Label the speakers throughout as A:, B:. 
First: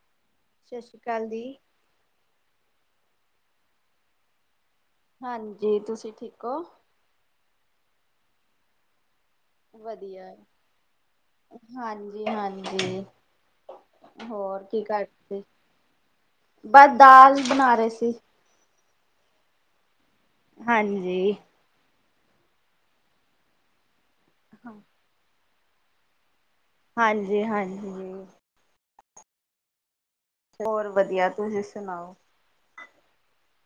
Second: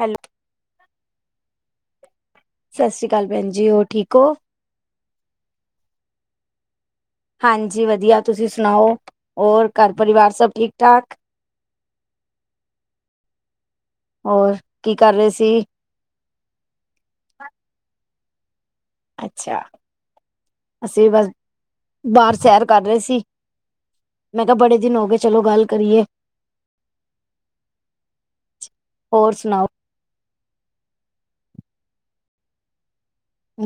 A: Hello.
B: ਸਤਿ ਸ਼੍ਰੀ ਅਕਾਲ ਜੀ। [unintelligible]
A: ਸਤਿ ਸ੍ਰੀ ਅਕਾਲ ਭੈਨ ਜੀ ਹੋਰ ਠੀਕ ਹੋ?
B: ਹਾਂਜੀ ਤੁਸੀਂ ਠੀਕ ਹੋ
A: ਹਾਂਜੀ ਵਧੀਆ ਤੁਸੀਂ ਸੁਨਾਓ ਹੋਰ ਘਰ
B: ਵਧੀਆ।
A: ਪਰਿਵਾਰ ਸਭ ਠੀਕ ਠਾਕ
B: ਹਾਂਜੀ ਹਾਂਜੀ।
A: ਹੋਰ ਕੀ ਕਰ ਰਹੇ ਸੀ?
B: ਬਸ ਦਾਲ ਬਨਾ ਰਹੇ ਸੀ।
A: ਅੱਛਾ ਅਸੀਂ ਬਸ
B: ਹਾਂਜੀ।
A: ਬਾਹਰ ਸੈਰ ਕਰ ਰਹੇ ਸੀ। ਮੈਂ ਕਿਆ ਬੜੇ ਦਿਨ ਹੋ ਗਏ ਚਲੋ ਗੱਲ ਕਰੀਏ।
B: ਹਾਂਜੀ ਹਾਂਜੀ।
A: ਹੋਰ ਸੁਨਾਓ!
B: ਹੋਰ ਵਧੀਆ ਤੁਸੀਂ ਸੁਨਾਓ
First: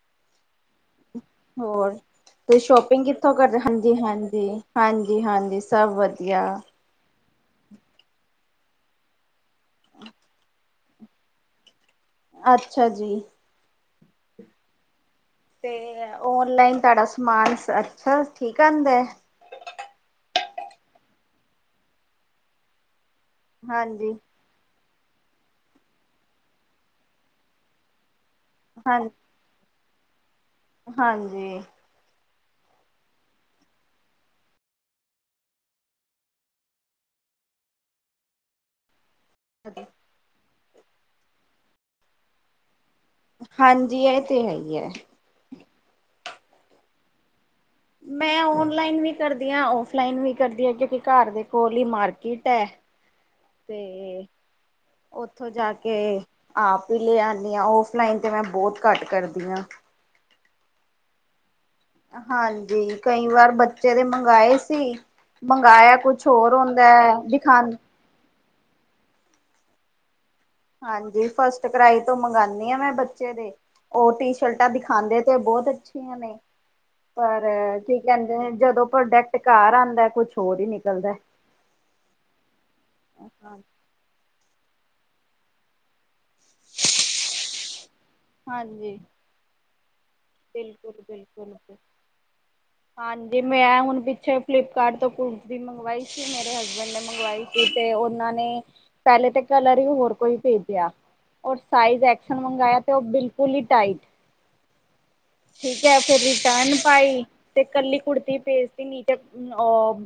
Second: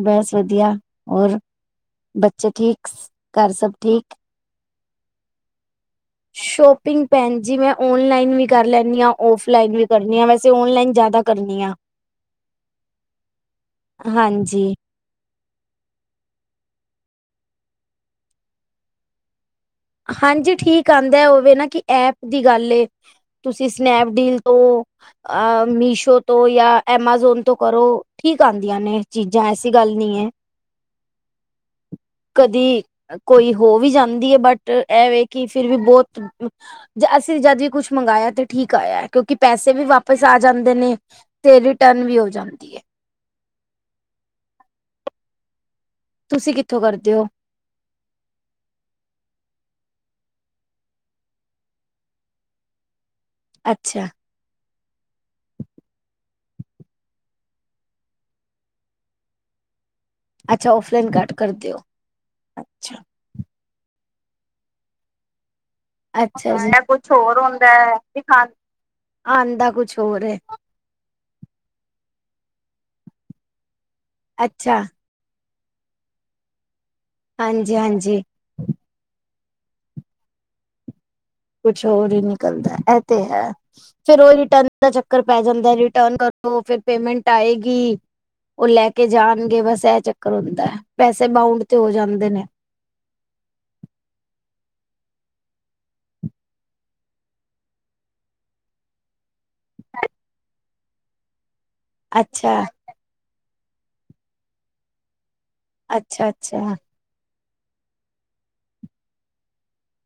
A: ਬਸ ਵਧੀਆ ਹੋਰ
B: ਹੋਰ
A: ਬੱਚੇ
B: ਤੁਸੀਂ
A: ਠੀਕ
B: ਸ਼ੋਪਿੰਗ ਕਿੱਥੋਂ
A: ਘਰ
B: ਕਰ
A: ਸਭ
B: ਹਾਂਜੀ
A: ਠੀਕ?
B: ਹਾਂਜੀ ਹਾਂਜੀ ਹਾਂਜੀ ਸਭ ਵਧੀਆ
A: ਸ਼ੋਪਿੰਗ ਭੈਨ ਜੀ ਮੈਂ ਓਨਲਾਈਨ ਵੀ ਕਰ ਲੈਂਨੀ ਆ ਔਫਲਾਈਨ ਵੀ ਕਰਨੀ ਆ ਵੈਸੇ ੳਨਲਾਈਨ ਜ਼ਿਆਦਾ ਕਰਨੀ ਆ
B: ਅੱਛਾ ਜੀ।
A: ਹਾਂਜੀ।
B: ਤੇ ਓਨਲਾਈਨ ਤੁਹਾਡਾ ਸਮਾਨ ਅੱਛਾ ਠੀਕ ਆਂਦਾ।
A: ਹਾਂਜੀ ਠੀਕ ਆਂਦਾ ਉਹ ਵੇ ਨਾ ਕਿ ਐਪ ਦੀ ਗੱਲ ਏ ਤੁਸੀਂ
B: ਹਾਂਜੀ
A: ਸਨੈਪਡੀਲ ਤੋਂ ਅਹ ਮੀਸ਼ੋ ਤੋਂ ਜਾਂ ਐਮਾਜ਼ੋਨ ਤੋਂ ਕਰੋ ਠੀਕ ਆਂਦੀਆਂ ਨੇ
B: ਹਾਂ
A: ਇਹ ਚੀਜ਼ ਜਾਂ ਐਸੀ ਗੱਲ ਨਹੀਂ ਏ
B: ਹਾਂਜੀ।
A: ਕਦੀ ਕੋਈ ਹੋ ਵੀ ਜਾਂਦੀ ਏ ਬਟ ਇਹ ਵੇ ਕਿ ਫਿਰ ਵੀ ਬਹੁਤ ਅਸੀਂ ਜਦ ਵੀ ਕੁਛ ਮੰਗਾਇਆ ਤੇ ਠੀਕ ਆਇਆ ਕਿਉਂਕਿ ਪੈਸੇ ਵੀ ਵਾਪਿਸ ਆ ਜਾਂਦੇ ਨੇ ਤੇ ਰਿਟਰਨ ਵੀ ਹੋ ਜਾਂਦੀ ਹੈ।
B: ਹਾਂਜੀ ਇਹ ਤੇ ਹੈ ਹੀ ਏ
A: ਤੁਸੀਂ ਕਿੱਥੋਂ ਕਰਦੇ ੳ?
B: ਮੈਂ ਓਨਲਾਈਨ ਵੀ ਕਰਦੀ ਆ ਔਫਲਾਈਨ ਵੀ ਕਰਦੀ ਆ ਕਿਉਂਕਿ ਘਰ ਦੇ ਕੋਲ ਈ ਮਾਰਕੀਟ ਹੈ
A: ਅੱਛਾ
B: ਤੇ ਉੱਥੋਂ ਜਾ ਕੇ ਆਪ ਹੀ ਲੈ ਆਨੀ ਆ ਓਫਲਾਈਨ ਤੇ ਮੈਂ ਬਹੁਤ ਘੱਟ ਕਰਦੀ ਆ
A: ਅੱਛਾ ਔਫਲਾਈਨ ਘੱਟ ਕਰਦੇ ਓ
B: ਹਾਂਜੀ ਕਈ ਵਾਰ ਬੱਚੇ ਦੇ ਮੰਗਾਏ ਸੀ ਮੰਗਾਇਆ ਕੁਛ ਹੋਰ
A: ਮੰਗਾਇਆ
B: ਹੁੰਦਾ
A: ਕੁਛ
B: ਹੈ
A: ਹੋਰ
B: ਦਿਖਾ
A: ਹੋਂਦਾ ਤੇ ਆਂਦਾ ਕੁਛ ਹੋਰ ਹੈ।
B: ਹਾਂਜੀ ਫਸਟ ਕਰਾਈ ਤੋਂ ਮੰਗਾਨੀ ਆ ਮੈਂ ਬੱਚੇ ਦੇ ਉਹ ਟੀ ਸ਼ਰਟਾਂ
A: ਅੱਛਾ
B: ਦਿਖਾਦੇ ਤੇ ਬਹੁਤ ਅੱਛੀਆਂ ਨੇ ਪਰ
A: ਹਾਂਜੀ
B: ਕੀ
A: ਹਾਂਜੀ
B: ਕਹਿੰਦੇ ਨੇ ਜਦੋਂ ਪ੍ਰੋਡਕਟ ਘਰ ਆਂਦਾ ਕੁਛ ਹੋਰ ਹੀ ਨਿਕਲਦਾ
A: ਕੁਛ ਹੋਰ ਹੀ ਨਿਕਲਦਾ ਇਹ ਤੇ ਹੈ ਫਿਰ ਉਹ ਰਿਟਰਨ ਦਾ ਚੱਕਰ ਪੈ ਜਾਂਦਾ ਰਿਟਰਨ ਕਰੋ ਫੇਰ ਪੇਮੈਂਟ ਆਏਗੀ ਉਹ ਲੈ
B: ਹਾਂਜੀ
A: ਕੇ ਜਾਣਗੇ ਬਸ ਇਹ ਚੱਕਰ ਹੁੰਦਾ ਹੈ ਪੈਸੇ ਬਾਉਨਡ
B: ਬਿਲਕੁਲ-ਬਿਲਕੁਲ
A: ਤੇ ਹੋ ਜਾਂਦੇ ਨੇ
B: ਹਾਂਜੀ ਮੈਂ ਹੁਣ ਪਿੱਛੇ ਫਲਿੱਪਕਾਰਟ ਤੋਂ ਕੁਟਦੀ [unintelligible] ਮੰਗਵਾਈ ਸੀ ਮੇਰੇ ਹਸਬੈਂਡ ਨੇ ਮੰਗਵਾਈ ਸੀ ਤੇ ਉਹਨਾਂ ਨੇ ਪਹਿਲੇ ਤੇ ਕਲਰ ਹੀ ਹੋਰ ਕੋਈ ਭੇਜਿਆ ਉਹ ਸਾਈਜ਼ ਐਕਸਲ
A: ਅੱਛਾ,
B: ਮੰਗਾਇਆ ਤੇ ਉਹ ਬਿਲਕੁਲ ਹੀ ਟਾਈਟ ਠੀਕ ਹੈ ਫੇਰ
A: ਅੱਛਾ, ਅੱਛਾ,
B: ਰਿਟਰਨ ਪਾਈ ਤੇ ਕੱਲੀ ਕੁੜਤੀ ਭੇਜਤੀ ਨੀਚੇ ੳ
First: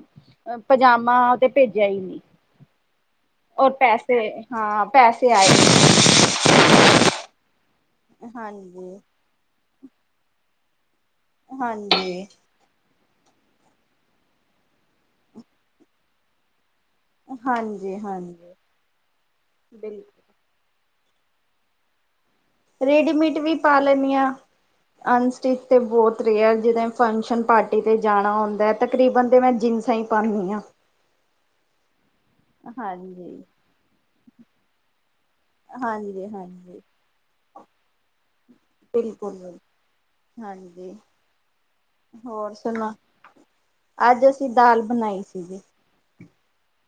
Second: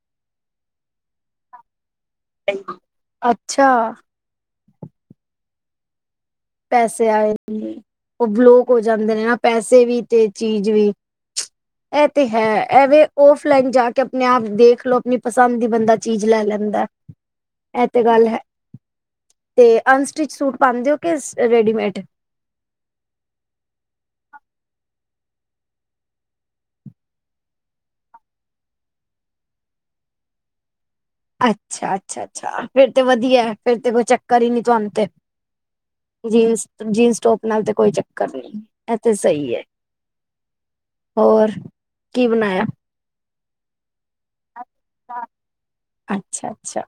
B: ਪਜਾਮਾ ਤੇ ਭੇਜਿਆ ਈ ਨੀ
A: ਅੱਛਾ
B: ਔਰ ਪੈਸੇ ਹਾਂ ਪੈਸੇ ਆਏ
A: ਪੈਸੇ ਆਏ ਨਹੀਂ ਉਹ ਬਲੋਕ ਹੋ ਜਾਂਦੇ ਨੇ ਨਾ ਪੈਸੇ ਵੀ ਤੇ ਚੀਜ਼ ਵੀ ਉਹ ਤੇ
B: ਹਾਂਜੀ-ਹਾਂਜੀ,
A: ਹੈਂ ਇਹ ਵੇ ਔਫਲਾਈਨ ਜਾ ਕੇ ਆਪਣੇ ਆਪ ਦੇਖ ਲਓ ਆਪਣੀ ਪਸੰਦ ਦੀ ਬੰਦਾ ਚੀਜ਼ ਲੈ ਲੈਂਦਾ ਇਹ ਤੇ ਗੱਲ ਹੈ
B: ਹਾਂਜੀ-ਹਾਂਜੀ
A: ਤੇ ਅਨਸਟਿਚ
B: ਬਿਲਕੁਲ
A: ਸੂਟ ਪਾਉਂਦੇ ਓ ਕਿਸ ਏ ਰੇਡੀਮੇਡ
B: ਰੇਡੀਮੇਟ ਵੀ ਪਾ ਲੇਨੀ ਆਂ ਅਨਸਟਿਚ ਤੇ ਬਹੁਤ ਰੇਅਰ ਜਿੱਦਾਂ ਫੰਕਸ਼ਨ ਪਾਰਟੀ 'ਤੇ ਜਾਣਾ ਹੁੰਦਾ ਤਕਰੀਬਨ ਤਾਂ ਮੈਂ ਜਿੰਨਸ ਹੀ ਪਾਨੀ ਆਂ
A: ਅੱਛਾ ਅੱਛਾ ਅੱਛਾ ਫੇਰ ਤੇ ਵਧੀਆ ਫਿਰ ਤੇ ਕੋਈ ਚੱਕਰ ਹੀ ਨੀ ਤੁਹਾਨੂੰ ਤੇ
B: ਹਾਂਜੀ,
A: ਜੀਨਸ
B: ਹਾਂਜੀ
A: ਜੀਨਸ ਟੋਪ ਨਾਲ ਤੇ ਕੋਈ ਚੱਕਰ ਨਹੀ ਇਹ ਤੇ
B: ਬਿਲਕੁਲ
A: ਸਹੀ
B: ਬਿਲ
A: ਐ
B: ਹਾਂਜੀ
A: ਕੀ
B: ਹੋਰ
A: ਬਣਾਇਆ
B: ਸੁਣਾ ਅੱਜ ਅਸੀਂ ਦਾਲ ਬਣਾਈ ਸੀ
A: ਅੱਛਾ ਅੱਛਾ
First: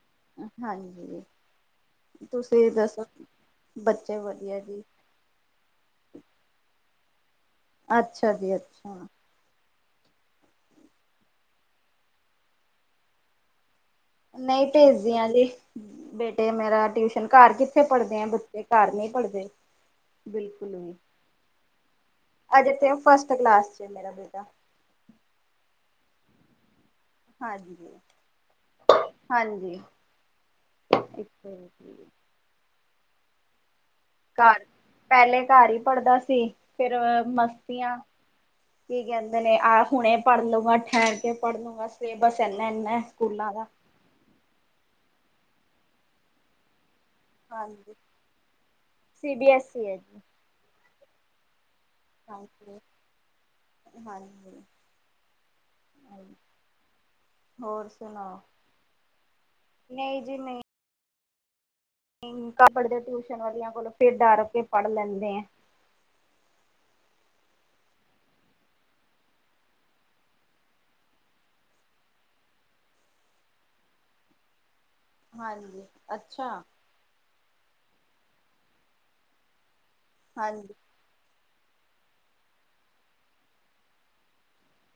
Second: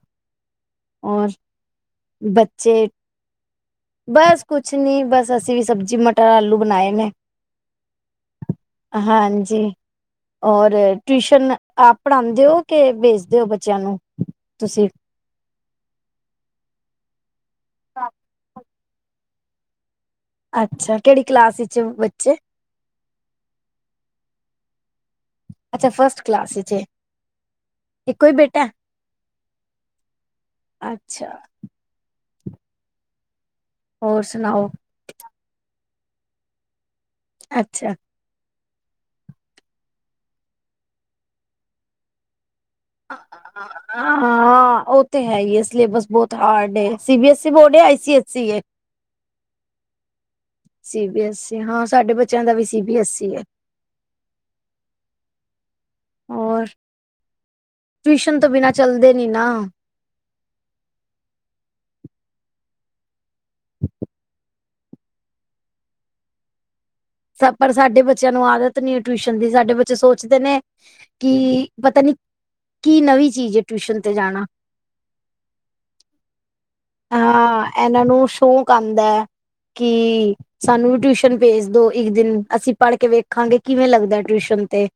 B: ਹਾਂਜੀ
A: ਔਰ
B: ਤੁਸੀਂ
A: ਬੱਚੇ
B: ਦੱਸੋ ਬੱਚੇ
A: ਬਸ
B: ਵਧੀਆ
A: ਕੁਛ
B: ਜੀ
A: ਨੀ ਬਸ ਅਸੀਂ ਵੀ ਸਬਜ਼ੀ ਮਟਰ ਆਲੂ ਬਣਾਏ ਨੇ
B: ਅੱਛਾ ਜੀ ਅੱਛਾ
A: ਹਾਂਜੀ ਔਰ ਟਿਊਸ਼ਨ ਆਪ ਪੜ੍ਹਾਉਂਦੇ ਹੋ ਕੇ ਭੇਜਦੇ ਹੋ ਬੱਚਿਆਂ ਨੂੰ
B: ਨਹੀਂ
A: ਤੁਸੀਂ
B: ਭੇਜਦੀਆਂ ਜੀ ਬੇਟੇ ਮੇਰਾ ਟਿਊਸ਼ਨ ਘਰ ਕਿੱਥੇ ਪੜ੍ਹਦੇ ਆ ਬੱਚੇ ਘਰ ਨਹੀਂ ਪੜਦੇ ਬਿਲਕੁਲ ਨਹੀਂ
A: ਅੱਛਾ ਕਿਹੜੀ ਕਲਾਸ ਵਿੱਚ ਬੱਚੇ
B: ਹੱਜੇ ਤੇ ਫਸਟ ਕਲਾਸ ਚ ਮੇਰਾ ਬੇਟਾ
A: ਅੱਛਾ ਫਸਟ ਕਲਾਸ ਵਿੱਚ ਅ
B: ਹਾਂਜੀ,
A: ਇੱਕੋ ਹੀ ਬੇਟਾ
B: ਹਾਂਜੀ।
A: ਅੱਛਾ ਹੋਰ
B: ਘਰ
A: ਸੁਣਾਓ
B: ਪਹਿਲੇ ਘਰ ਹੀ ਪੜ੍ਹਦਾ ਸੀ ਫਿਰ
A: ਅੱਛਾ
B: ਮਸਤੀਆਂ ਕੀ ਕਹਿੰਦੇ ਨੇ ਆਹ ਹੁਣੇ ਪੜ੍ਹ ਲੂੰਗਾ ਠਹਿਰ ਕੇ ਪੜ੍ਹ ਲੂੰਗਾ ਸਿਲੇਬਸ ਇੰਨਾ ਇੰਨਾ ਸਕੂਲਾਂ ਦਾ
A: ਹ ਹਾਂ ਉਹ ਤੇ ਹੈ ਹੀ ਹੈ ਸਿਲੇਬਸ ਬਹੁਤ ਹਾਰਡ ਏ C B S C board ਏ
B: ਹਾਂਜੀ
A: ਆਈ ਸੀ ਐਸ ਸੀ ਏ
B: ਸੀ ਬੀ ਐੱਸ ਈ ਹੈ ਜੀ
A: ਸੀ ਬੀ ਐੱਸ ਹਾਂ ਸਾਡੇ ਬੱਚਿਆਂ ਦਾ ਵੀ
B: ਹਾਂਜੀ
A: ਸੀ ਬੀ ਐੱਸ ਈ ਏ
B: ਹਾਂਜੀ
A: ਹੋਰ
B: ਹੋਰ ਸੁਣਾਓ
A: ਟਿਊਸ਼ਨ ਤੋਂ ਬਿਨਾਂ ਚਲਦੇ ਨੀ ਨਾ
B: ਨਹੀਂ ਜੀ ਨਹੀਂ ਘਰ ਪੜ੍ਹਦੇ ਟਿਊਸ਼ਨ ਵਾਲੀਆਂ ਕੋਲੋਂ ਫੇਰ ਡਰ ਕੇ ਪੜ੍ਹ ਲੈਂਦੇ ਆ
A: ਪਰ ਸਾਡੇ ਬੱਚਿਆਂ ਨੂੰ ਆਦਤ ਨੀ ਟਿਊਸ਼ਨ ਦੀ ਸਾਡੇ ਬੱਚੇ ਸੋਚਦੇ ਨੇ ਕੀ ਪਤਾ ਨੀ ਕੀ ਨਵੀਂ ਚੀਜ਼ ਹੈ ਟਿਊਸ਼ਨ ਤੇ ਜਾਣਾ
B: ਹਾਂਜੀ ਅੱਛਾ
A: ਹਾਂ ਇਹਨਾਂ ਨੂੰ ਸ਼ੌਕ ਆਉਂਦਾ ਹੈ ਕਿ
B: ਹਾਂਜੀ
A: ਸਾਨੂੰ ਵੀ ਟਿਊਸ਼ਨ ਭੇਜ ਦੋ ਇੱਕ ਦਿਨ ਅਸੀਂ ਪੜ੍ਹ ਕੇ ਵੇਖਾਂਗੇ ਕਿਵੇਂ ਲੱਗਦਾ ਟਿਊਸ਼ਨ ਤੇ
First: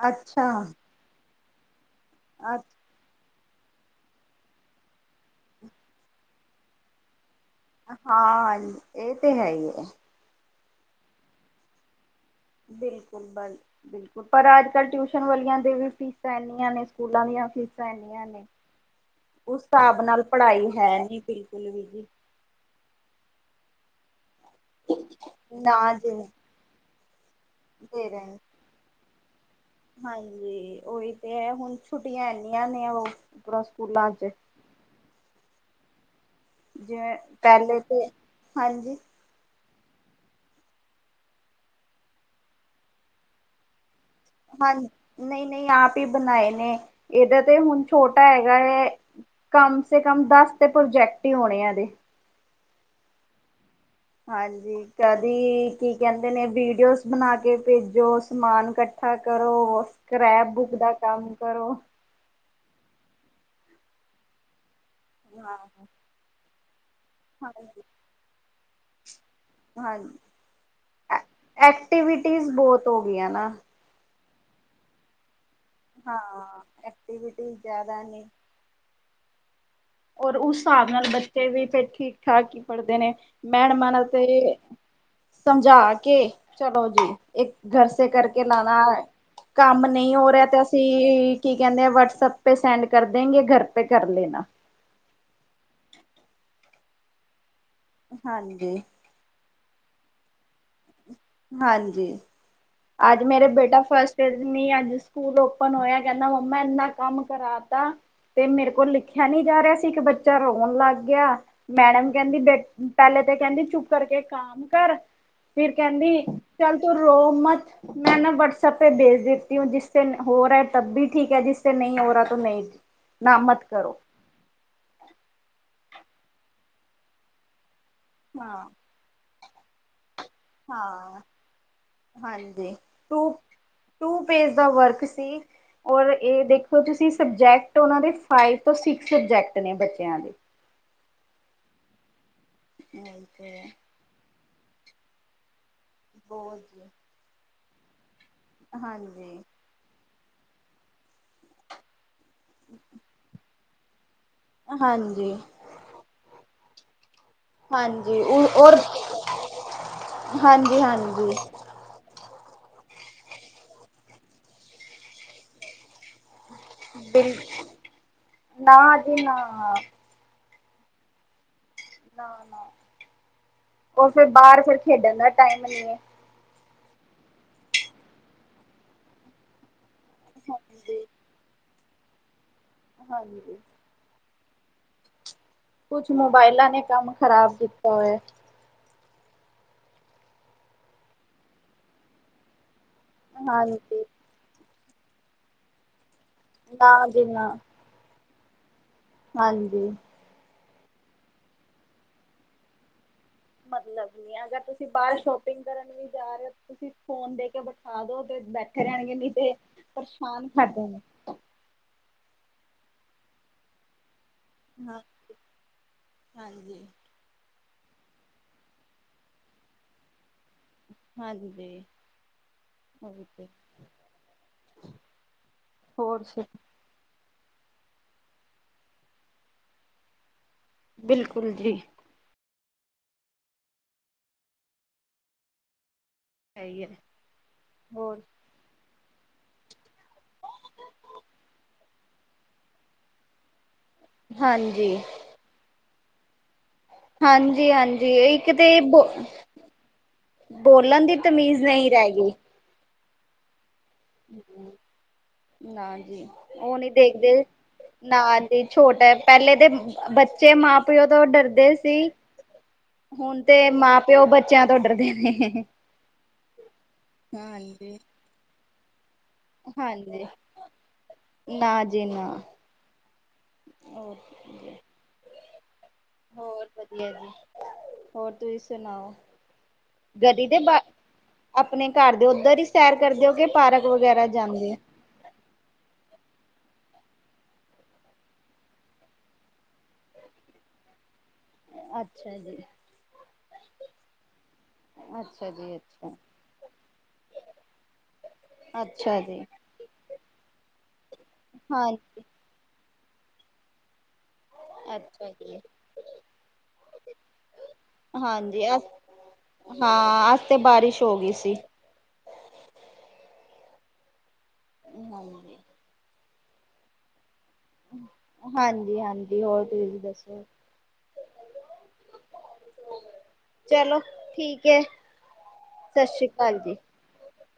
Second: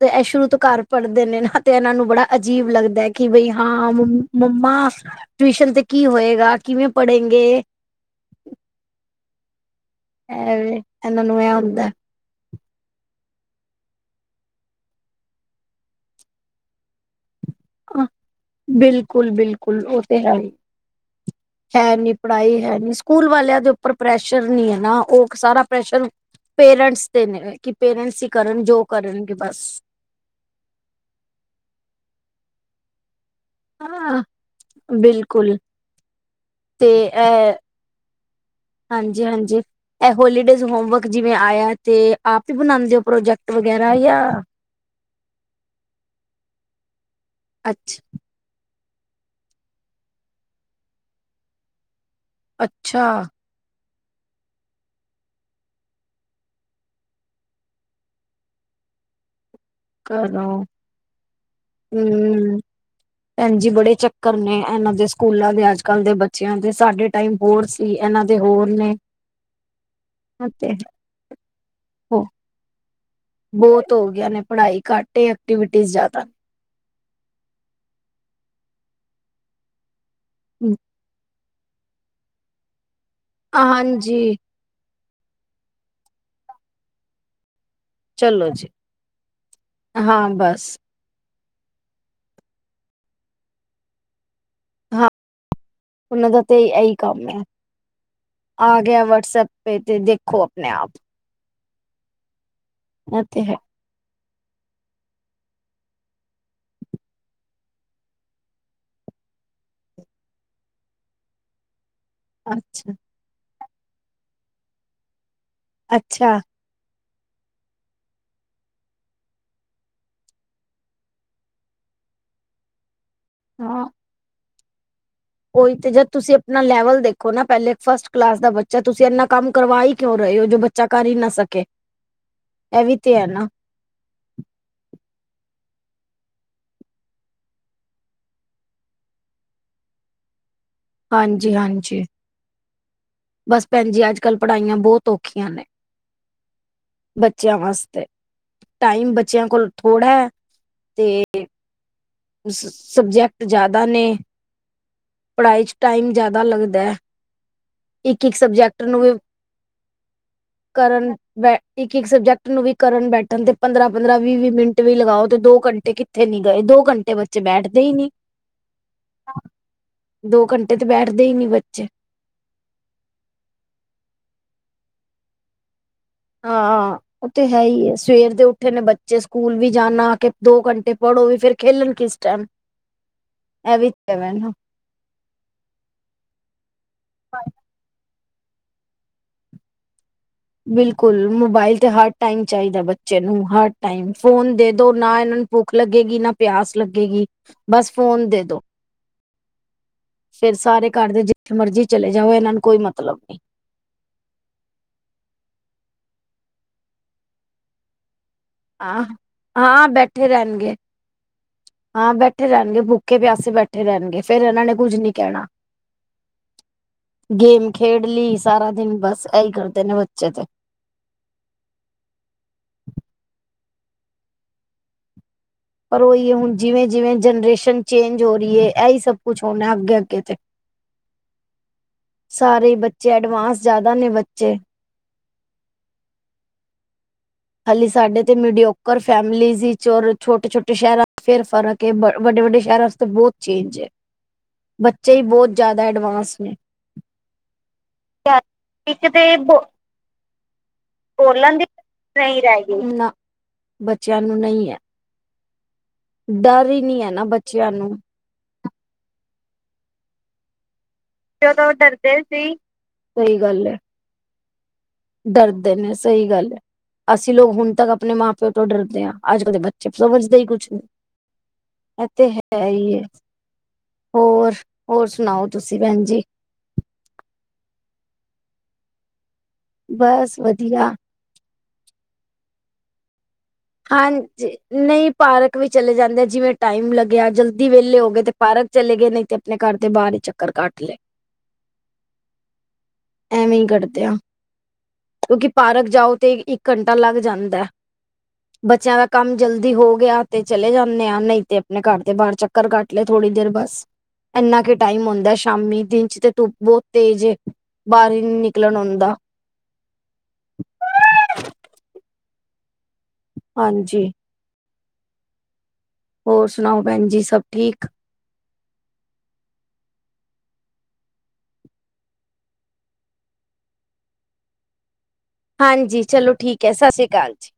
A: ਤੇ ਇਹ ਸ਼ੁਰੂ
B: ਅੱਛਾ
A: ਤੋਂ ਘਰ ਪੜ੍ਹਦੇ ਨੇ ਨਾ ਤੇ ਇਹਨਾਂ ਨੂੰ ਬੜਾ
B: ਅੱ
A: ਅਜੀਬ ਲੱਗਦਾ ਕਿ ਬਈ ਹਾਂ ਮੰਮਾ ਟਿਊਸ਼ਨ ਤੇ ਕੀ ਹੋਏਗਾ, ਕਿਵੇਂ ਪੜ੍ਹੇਗੇ।
B: ਹਾਂ ਇਹ ਤੇ ਹੈ ਈ ਏ
A: ਏਹ ਵੇ ਇਹਨਾਂ ਨੂੰ ਐ ਹੁੰਦਾ।
B: ਬਿਲਕੁਲ ਬਲ ਬਿਲਕੁਲ ਪਰ ਅੱਜ-ਕੱਲ ਟਿਊਸ਼ਨ ਵਾਲੀਆਂ ਦੀ ਵੀ ਫੀਸਾਂ ਇੰਨੀਆਂ ਨੇ ਸਕੂਲਾਂ ਦੀਆਂ ਫੀਸਾਂ
A: ਬਿਲਕੁਲ
B: ਉਸ
A: ਬਿਲਕੁਲ
B: ਹਿਸਾਬ
A: ਉਹ ਤੇ
B: ਨਾਲ
A: ਹੈ ਹੀ
B: ਪੜ੍ਹਾਈ ਹੈ, ਨੀ ਬਿਲਕੁਲ ਵੀ
A: ਹੈ
B: ਜੀ।
A: ਨੀ ਪੜ੍ਹਾਈ ਹੈ ਨੀ ਸਕੂਲ ਵਾਲਿਆਂ ਦੇ ਉੱਪਰ ਪ੍ਰੈਸ਼ਰ ਨਹੀ ਹੈ ਨਾ ਉਹ ਸਾਰਾ
B: ਨਾ
A: ਪ੍ਰੈਸ਼ਰ
B: ਜੀ
A: ਪੇਰੈਂਟਸ ਦੇ ਨੇ ਕਿ
B: ਦੇ
A: ਪੇਰੈਂਟਸ ਹੀ
B: ਰਹੇ
A: ਕਰਨ ਜੋ ਕਰਨਗੇ ਬਸ
B: ਹਾਂਜੀ ਉਹੀ ਤੇ ਹੈ, ਹੁਣ ਛੁੱਟੀਆਂ ਇਨੀਆਂ ਨੇ ਉਨ੍ਹਾਂ ਸਕੂਲਾਂ
A: ਹਾਂ
B: ਚ।
A: ਬਿਲਕੁਲ, ਤੇ
B: ਜਿਵੇਂ
A: ਏ
B: ਪਹਿਲੇ ਤੇ
A: ਹਾਂਜੀ, ਹਾਂਜੀ, ਇਹ ਹੋਲੀਡੇਜ਼ ਹੋਮਵਰਕ ਜਿਵੇਂ, ਆਇਆ ਤੇ ਆਪ ਹੀ ਬਣਾਉਦੇ ਹੋ ਪ੍ਰੋਜੈਕਟ ਵਗੈਰਾ
B: ਹਾਂ ਨਹੀਂ, ਨਹੀਂ ਆਪ ਈ ਬਣਾਏ ਨੇ ਇਹਦਾ ਤੇ ਹੁਣ
A: ਅੱਛਾ
B: ਛੋਟਾ ਹੈਗਾ ਏ। ਕਮ ਸੇ ਕਮ ਦਸ ਤੇ ਪ੍ਰੋਜੈਕਟ ਹੀ ਹੋਣੇ ਏਦੇ।
A: ਅੱਛਾ।
B: ਹਾਂਜੀ। ਕਦੀ ਕੀ ਕਹਿੰਦੇ ਨੇ ਵੀਡੀਓਜ਼ ਬਣਾ ਕੇ ਭੇਜੋ ਸਮਾਨ ਕੱਟ ਇਕੱਠਾ ਕਰੋ ਸਕ੍ਰੈਪ
A: ਕਰੋ
B: ਬੁੱਕ ਦਾ ਕੰਮ ਕਰੋ।
A: ਹੂੰ। ਭੈਣਜੀ ਬੜੇ ਚੱਕਰ ਨੇ ਇਹਨਾਂ ਦੇ ਸਕੂਲਾਂ
B: ਹਾਂ।
A: ਦੇ ਅੱਜ ਕੱਲ ਦੇ। ਅੱਛਾ। ਤੇ ਸਾਡੇ ਟਾਈਮ ਬੋਰ
B: ਹਾਂਜੀ
A: ਸੀ ਇਹਨਾਂ ਦੇ ਹੋਰ ਨੇ
B: ਹਾਂਜੀ।
A: ਤੇ
B: ਐਕਟੀਵਿਟੀਜ਼ ਬਹੁਤ ਹੋ ਗਈਆਂ ਨਾ
A: ਬਹੁਤ ਹੋ ਗਿਆ ਨੇ ਪੜ੍ਹਾਈ ਘੱਟ ਐਕਟੀਵਿਟੀ ਜਾਂ ਤ
B: ਹਾਂ ਐਕਟੀਵਿਟੀ ਜ਼ਿਆਦਾ ਨੇ ਔਰ ਉਸ ਹਿਸਾਬ ਨਾਲ ਬੱਚੇ ਵੀ ਠੀਕ ਠਾਕ ਹੀ ਪੜ੍ਹਦੇ ਨੇ ਮੈਡਮ ਨਾਲ ਤੇ
A: ਹਾਂਜੀ
B: ਸਮਝਾ ਕੇ ਚਲੋ ਜੀ ਇੱਕ ਗਰ ਕਰਕੇ
A: ਚਲੋ ਜੀ
B: ਲਾਉਣਾ ਕੰਮ ਨਹੀਂ
A: ਹਾਂ
B: ਹੋ ਰਿਹਾ ਤੇ
A: ਬਸ
B: ਅਸੀਂ ਕੀ - ਕੀ ਕਹਿੰਦੇ ਆ ਵਟਸਐਪ ਤੇ ਸੈਂਡ ਕਰ ਦੇਗੇ ਘਰ ਤੇ ਕਰ ਲੈਣਾ।
A: ਹਾਂ। ਉਹਨਾਂ ਦਾ ਤੇ ਇਹੀ ਕੰਮ ਹੈ।
B: ਹਾਂਜੀ
A: ਆ ਗਿਆ ਵਟਸਐਪ ਫੇ ਤੇ ਦੇਖੋ ਆਪਣੇ ਆਪ
B: ਹਾਂਜੀ। ਅੱਜ
A: ਇਹ ਤੇ
B: ਮੇਰੇ
A: ਹੈ
B: ਬੇਟਾ ਫਸਟ ਅੱਜ ਸਕੂਲ ਓਪਨ ਹੋਇਆ ਕਹਿੰਦਾ ਮੰਮਾ ਇੰਨਾ ਕੰਮ ਕਰਾ ਤਾ ਤੇ ਮੇਰੇ ਕੋਲ ਲਿਖਿਆ ਨੀ ਜਾ ਰਿਹਾ ਸੀ। ਇੱਕ ਬੱਚਾ ਰੋਣ ਲੱਗ ਗਿਆ। ਮੈਡਮ ਕਹਿੰਦੀ ਬੇ
A: ਅੱਛਾ
B: ਪਹਿਲੇ ਤੇ ਕਹਿੰਦੀ ਚੁੱਪ ਕਰਕੇ ਕਮ ਕਰ ਫਿਰ ਕਹਿੰਦੀ।
A: ਅੱਛਾ
B: ਚੱਲ ਤੂੰ ਰੋ ਮਤ ਮੈਂ ਨਾ ਵਟਸਐਪ ਪੇ ਭੇਜ ਦੇਤੀ ਐ ਜਿਸੇ ਹੋ ਰਿਹਾ ਹੈ ਤਬ ਵੀ ਠੀਕ ਹੈ ਜਿਸੇ ਨਹੀਂ ਹੋ ਰਿਹਾ ਨਹੀਂ। ਨਾ ਮਤ ਕਰੋ।
A: ਉਈ ਤੇ ਜਦ ਤੁਸੀਂ ਆਪਣਾ ਲੈਵਲ ਦੇਖੋ, ਨਾ ਪਹਿਲੇ ਇੱਕ ਫਸਟ ਕਲਾਸ ਦਾ ਬੱਚਾ ਤੁਸੀਂ ਇਨਾ ਕੰਮ ਕਰਵਾਈ। ਕਿਉਂ ਰਹੇ ਹੋ ਜੋ ਬੱਚਾ ਕਰ ਹੀ ਨਾ ਸਕੇ,
B: ਹਾਂਜੀ
A: ਇਹ ਵੀ ਤੇ ਹੈ
B: ਟੂ
A: ਨਾ-
B: ਟੂ ਪੇਜ ਦਾ ਵਰਕ ਸੀ। ਔਰ ਇਹ ਦੇਖੋ, ਤੁਸੀਂ ਸਬਜੈਕਟ ਉਹਨਾਂ ਦੇ ਫਾਈਵ ਤੋਂ ਸਿਕਸ ਸਬਜੈਕਟ ਨੇ ਬੱਚਿਆਂ ਦੇ।
A: ਹਾਂਜੀ - ਹਾਂਜੀ।
B: ਉਹੀ ਤੇ
A: ਬਸ
B: ਹੈ।
A: ਭੈਣ ਜੀ ਅੱਜ ਕੱਲ੍ਹ ਪੜ੍ਹਾਈਆਂ ਬਹੁਤ ਔਖੀਆਂ ਨੇ।
B: ਬਹੁਤ ਵਧੀਆ।
A: ਬੱਚਿਆਂ ਵਾਸਤੇ ਟਾਈਮ
B: ਹਾਂਜੀ,
A: ਬੱਚਿਆਂ ਕੋਲ ਥੋੜ੍ਹਾ ਹੈ। ਤੇ ਸਬਜੈਕਟ ਜ਼ਿਆਦਾ ਨੇ
B: ਹਾਂਜੀ।
A: ਪੜ੍ਹਾਈ ਟਾਈਮ ਜਿਆਦਾ ਲੱਗਦਾ।
B: ਹਾਂਜੀ
A: ਇੱਕ- ਇੱਕ
B: ਔਰ
A: ਸਬਜੈਕਟ ਨੂੰ ਵੀ
B: ਹਾਂਜੀ,
A: ਕਰਨ
B: ਹਾਂਜੀ
A: ਬ ਇੱਕ- ਇੱਕ ਸਬਜੈਕਟ ਨੂੰ ਵੀ ਕਰਨ ਬੈਠਣ ਤੇ ਪੰਦਰਾਂ-ਪੰਦਰਾਂ ਵੀਹ ਵੀਹ ਮਿੰਟ ਵੀ ਲਗਾਓ, ਤੇ ਦੋ ਘੰਟੇ ਕਿੱਥੇ ਨ ਗਏ ਦੋ ਘੰਟੇ
B: ਬਿਲ
A: ਬੱਚੇ ਬੈਠਦੇ ਹੀ ਨੀ
B: ਨਾ ਜੀ ਨਾ,
A: ਦੋ ਘੰਟੇ ਤੇ ਬੈਠਦੇ ਹੀ ਨਹੀ ਬੱਚੇ
B: ਨਾ - ਨਾ ਉਹ ਫਿਰ ਬਾਹਰ ਫਿਰ ਖੇਡਣ ਦਾ ਟਾਈਮ ਨਹੀਂ ਹੈ।
A: ਹਾਂ। ਉਹ ਤੇ ਹੈ ਹੀ ਹੈ ਸਵੇਰ ਦੇ ਉਠੇ ਨੇ ਬੱਚੇ ਸਕੂਲ ਵੀ ਜਾਣਾ ਦੋ ਘੰਟੇ
B: ਹਾਂਜੀ,
A: ਪੜ੍ਹੋ ਵੀ ਫੇਰ ਖੇਲਣ ਕਿਸ ਟਾਈਮ
B: ਹਾਂਜੀ।
A: ਇਹ ਵੀ ਪੈਂ
B: ਕੁਛ ਮੋਬਾਇਲਾਂ ਨੇ ਕੰਮ ਖ਼ਰਾਬ ਕੀਤਾ ਹੋਇਆ।
A: ਬਿਲਕੁਲ ਮੋਬਾਇਲ ਤੇ ਹਰ ਟਾਈਮ ਚਾਹੀਦਾ ਬੱਚੇ ਨੂੰ ਹਰ
B: ਹਾਂਜੀ,
A: ਟਾਈਮ। ਫੋਨ ਦੇ ਦੋ ਨਾ ਇਹਨਾਂ ਨੂੰ ਭੁੱਖ ਲੱਗੇਗੀ ਨਾ ਪਿਆਸ
B: ਨਾ ਜੀ
A: ਲੱਗੇਗੀ
B: ਨਾ,
A: ਬਸ ਫੋਨ ਦੇ ਦੋ।
B: ਹਾਂਜੀ।
A: ਫੇਰ ਸਾਰੇ ਘਰ ਦੇ ਜਿੱਥੇ ਮਰਜ਼ੀ ਚਲੇ ਜਾਓ ਇਹਨਾਂ ਨੂੰ ਕੋਈ ਮਤਲਬ ਨਹੀਂ।
B: ਮਤਲਬ ਨੀ ਅਗਰ ਤੁਸੀਂ ਬਾਹਰ ਸ਼ੋਪਿੰਗ ਕਰਨ ਵੀ ਜਾ ਰਹੇ ਹੋ ਤੁਸੀਂ ਫ਼ੋਨ ਦੇ ਕੇ ਬਿਠਾ ਦੋ ਤੇ ਬੈਠੇ
A: ਆਹ
B: ਰਹਿਣਗੇ ਨਹੀਂ ਤੇ
A: ਹਾਂ ਬੈਠੇ
B: ਪਰੇਸ਼ਾਨ
A: ਰਹਿਣਗੇ।
B: ਕਰਦੇ ਨੇ
A: ਹਾਂ ਬੈਠੇ ਰਹਿਣਗੇ ਭੁੱਖੇ ਪਿਆਸੇ ਬੈਠੇ ਰਹਿਣਗੇ। ਫਿਰ ਇਹਨਾਂ ਨੇ ਕੁੱਝ
B: ਹਾਂ
A: ਨੀ ਕਹਿਣਾ।
B: ਹਾਂਜੀ
A: ਗੇਮ ਖੇਡ ਲਈ ਸਾਰਾ ਦਿਨ ਬਸ ਇਹੀ ਕਰਦੇ ਨੇ ਬੱਚੇ ਤੇ।
B: ਹਾਂਜੀ।
A: ਪਰ
B: ਹੋਰ
A: ਉਹੀ
B: ਸੁ
A: ਹੁਣ ਜਿਵੇਂ -ਜਿਵੇਂ ਜਨਰੇਸ਼ਨ ਚੇਂਜ ਹੋ ਰਹੀ ਹੈ। ਇਹੀ ਸਭ ਕੁਛ ਹੋਣਾ ਅੱਗੇ ਅੱਗੇ ਤੇ
B: ਬਿਲਕੁਲ ਜੀ।
A: ਸਾਰੇ ਹੀ ਬੱਚੇ ਐਡਵਾਂਸ ਜ਼ਿਆਦਾ ਨੇ ਬੱਚੇ
B: ਸਹੀ।
A: ਹਾਲੀ
B: ਹੋਰ
A: ਸਾਡੇ ਤੇ ਮਿਊਡੀੋਕ ਗੁਰ ਫੈਮਲੀਜ਼ ਸੀ ਜੋ ਛੋਟੇ- ਛੋਟੇ ਸ਼ਹਿਰਾਂ ਫੇਰ ਫਰਕ ਹੈ ਵੱਡੇ ਵੱਡੇ ਸ਼ਹਿਰਾਂ ਵਾ ਬਹੁਤ ਚੇਂਜ ਹੈ।
B: ਹਾਂਜੀ
A: ਬੱਚੇ ਹੀ ਬਹੁਤ ਜ਼ਿਆਦਾ ਐਡਵਾਂਸ ਨੇ
B: ਹਾਂਜੀ- ਹਾਂਜੀ ਇੱਕ ਤੇ
A: ਇੱਕ
B: ਬ
A: ਤੇ ਬੋ
B: ਬੋਲਣ ਦੀ
A: ਬੋਲਣ
B: ਤਮੀਜ਼
A: ਦੀ
B: ਨਹੀਂ ਰਹਿ ਗਈ।
A: ਨਹੀਂ ਨਾ, ਬੱਚਿਆਂ ਨੂੰ ਨਹੀਂ ਹੈ।
B: ਨਾ ਜੀ,
A: ਡਰ
B: ਉਹ
A: ਹੀ
B: ਨੀ
A: ਨਹੀਂ ਹੈ ਨਾ
B: ਦੇਖਦੇ,
A: ਬੱਚਿਆਂ ਨੂੰ।
B: ਨਾ ਤੇ ਛੋਟਾ ਹੈ, ਪਹਿਲੇ ਤਾਂ ਬੱਚੇ ਮਾਂ ਪ ਮਾਂ ਪਿਓ ਤੋਂ
A: ਜਦੋਂ
B: ਡਰਦੇ ਸੀ,
A: ਸਹੀ
B: ਹੁਣ ਤੇ
A: ਗੱਲ ਹੈ
B: ਮਾਂ ਪਿਓ ਬੱਚਿਆਂ ਤੋਂ ਡਰ
A: ਡਰਦੇ ਨੇ ਸਹੀ ਗੱਲ ਹੈ, ਅਸੀਂ ਲੋਕ ਹੁਣ ਤੱਕ
B: ਹਾਂਜੀ।
A: ਆਪਣੇ ਮਾਂ ਪਿਓ ਤੋਂ ਡਰਦੇ ਹਾਂ। ਅੱਜ ਕੱਲ ਦੇ ਬੱਚੇ
B: ਹਾਂਜੀ,
A: ਸਮਝਦੇ ਹੀ ਕੁਛ ਨਹੀਂ।
B: ਨਾ ਜੀ
A: ਇਹ
B: ਨਾ,
A: ਤੇ ਹੈ ਹੀ, ਹੋਰ -ਹੋਰ ਸੁਣਾਓ ਤੁਸੀਂ ਭੈਣ ਜੀ
B: ਹੋਰ ਵਧੀਆ ਜੀ, ਹੋਰ ਤੁਸੀਂ ਸੁਣਾਓ
A: ਬਸ
B: ਗਲੀ ਦੇ ਬਾਅਦ,
A: ਵਧੀਆ।
B: ਆਪਣੇ ਘਰ ਦੇ ਉੱਧਰ ਹੀ ਸੈਰ ਕਰਦੇ ਹੋ ਕਿ ਪਾਰਕ ਵਗੈਰਾ
A: ਹਾਂਜੀ
B: ਜਾਂਦੇ ਹੋ
A: ਨਹੀਂ ਪਾਰਕ ਵੀ ਚਲੇ ਜਾਂਦੇ ਆ ਜਿਵੇਂ ਟਾਈਮ ਲੱਗਿਆ ਜਲਦੀ ਵਿਹਲੇ ਹੋ ਗਏ ਤੇ ਪਾਰਕ ਚਲੇ ਗਏ ਨਹੀਂ ਤੇ ਆਪਣੇ ਘਰ ਦੇ ਬਾਹਰ ਚਕਰ ਕਟ ਲਏ
B: ਅੱਛਾ ਜੀ।
A: ਐਵੇਂ ਹੀ ਕਰਦੇ ਹਾਂ, ਕਿਉਂਕਿ
B: ਅੱਛਾ ਜੀ
A: ਪਾਰਕ
B: ਅੱਛਾ,
A: ਜਾਓ ਤੇ ਇੱਕ ਘੰਟਾ ਲੱਗ ਜਾਂਦਾ। ਬੱਚਿਆਂ ਦਾ
B: ਅੱਛਾ
A: ਕੰਮ
B: ਜੀ,
A: ਜਲਦੀ ਹੋ ਗਿਆ ਤੇ ਚਲੇ ਜਾਂਦੇ ਆਂ, ਨਹੀਂ ਤੇ ਆਪਣੇ ਘਰ ਦੇ
B: ਹਾਂਜੀ।
A: ਬਾਹਰ ਚੱਕ ਚਕਰ ਕਟ ਲਏ, ਥੋੜੀ ਦੇਰ ਬਸ ਇੰਨਾ ਟਾਈਮ
B: ਅੱਛਾ
A: ਹੁੰਦਾ
B: ਜੀ।
A: ਸ਼ਾਮੀ ਦਿਨ ਚ ਤੇ ਧੁੱਪ ਬਹੁਤ ਤੇਜ਼ ਬਾਹਰ ਨੀ
B: ਹਾਂਜੀ,
A: ਨਿਕਲਣ
B: ਅ
A: ਆਉਂਦਾ
B: ਹਾਂ ਅੱਜ ਤੇ ਬਾਰਿਸ਼ ਹੋ ਗਈ ਸੀ।
A: ਹਾਂਜੀ।
B: ਹ ਹਾਂਜੀ।
A: ਹੋਰ ਸੁਣਾਓ ਭੈਣ ਜੀ ਸਭ ਠੀਕ?
B: ਹਾਂਜੀ- ਹਾਂਜੀ ਹੋਰ ਤੁਸੀਂ ਦੱਸੋ ਚਲੋ ਠੀਕ ਹੈ।
A: ਹਾਂਜੀ
B: ਸਤਿ ਸ੍ਰੀ
A: ਚਲੋ
B: ਅਕਾਲ
A: ਠੀਕ ਹੈ
B: ਜੀ।
A: ਸਤਿ ਸ੍ਰੀ ਅਕਾਲ ਜੀ।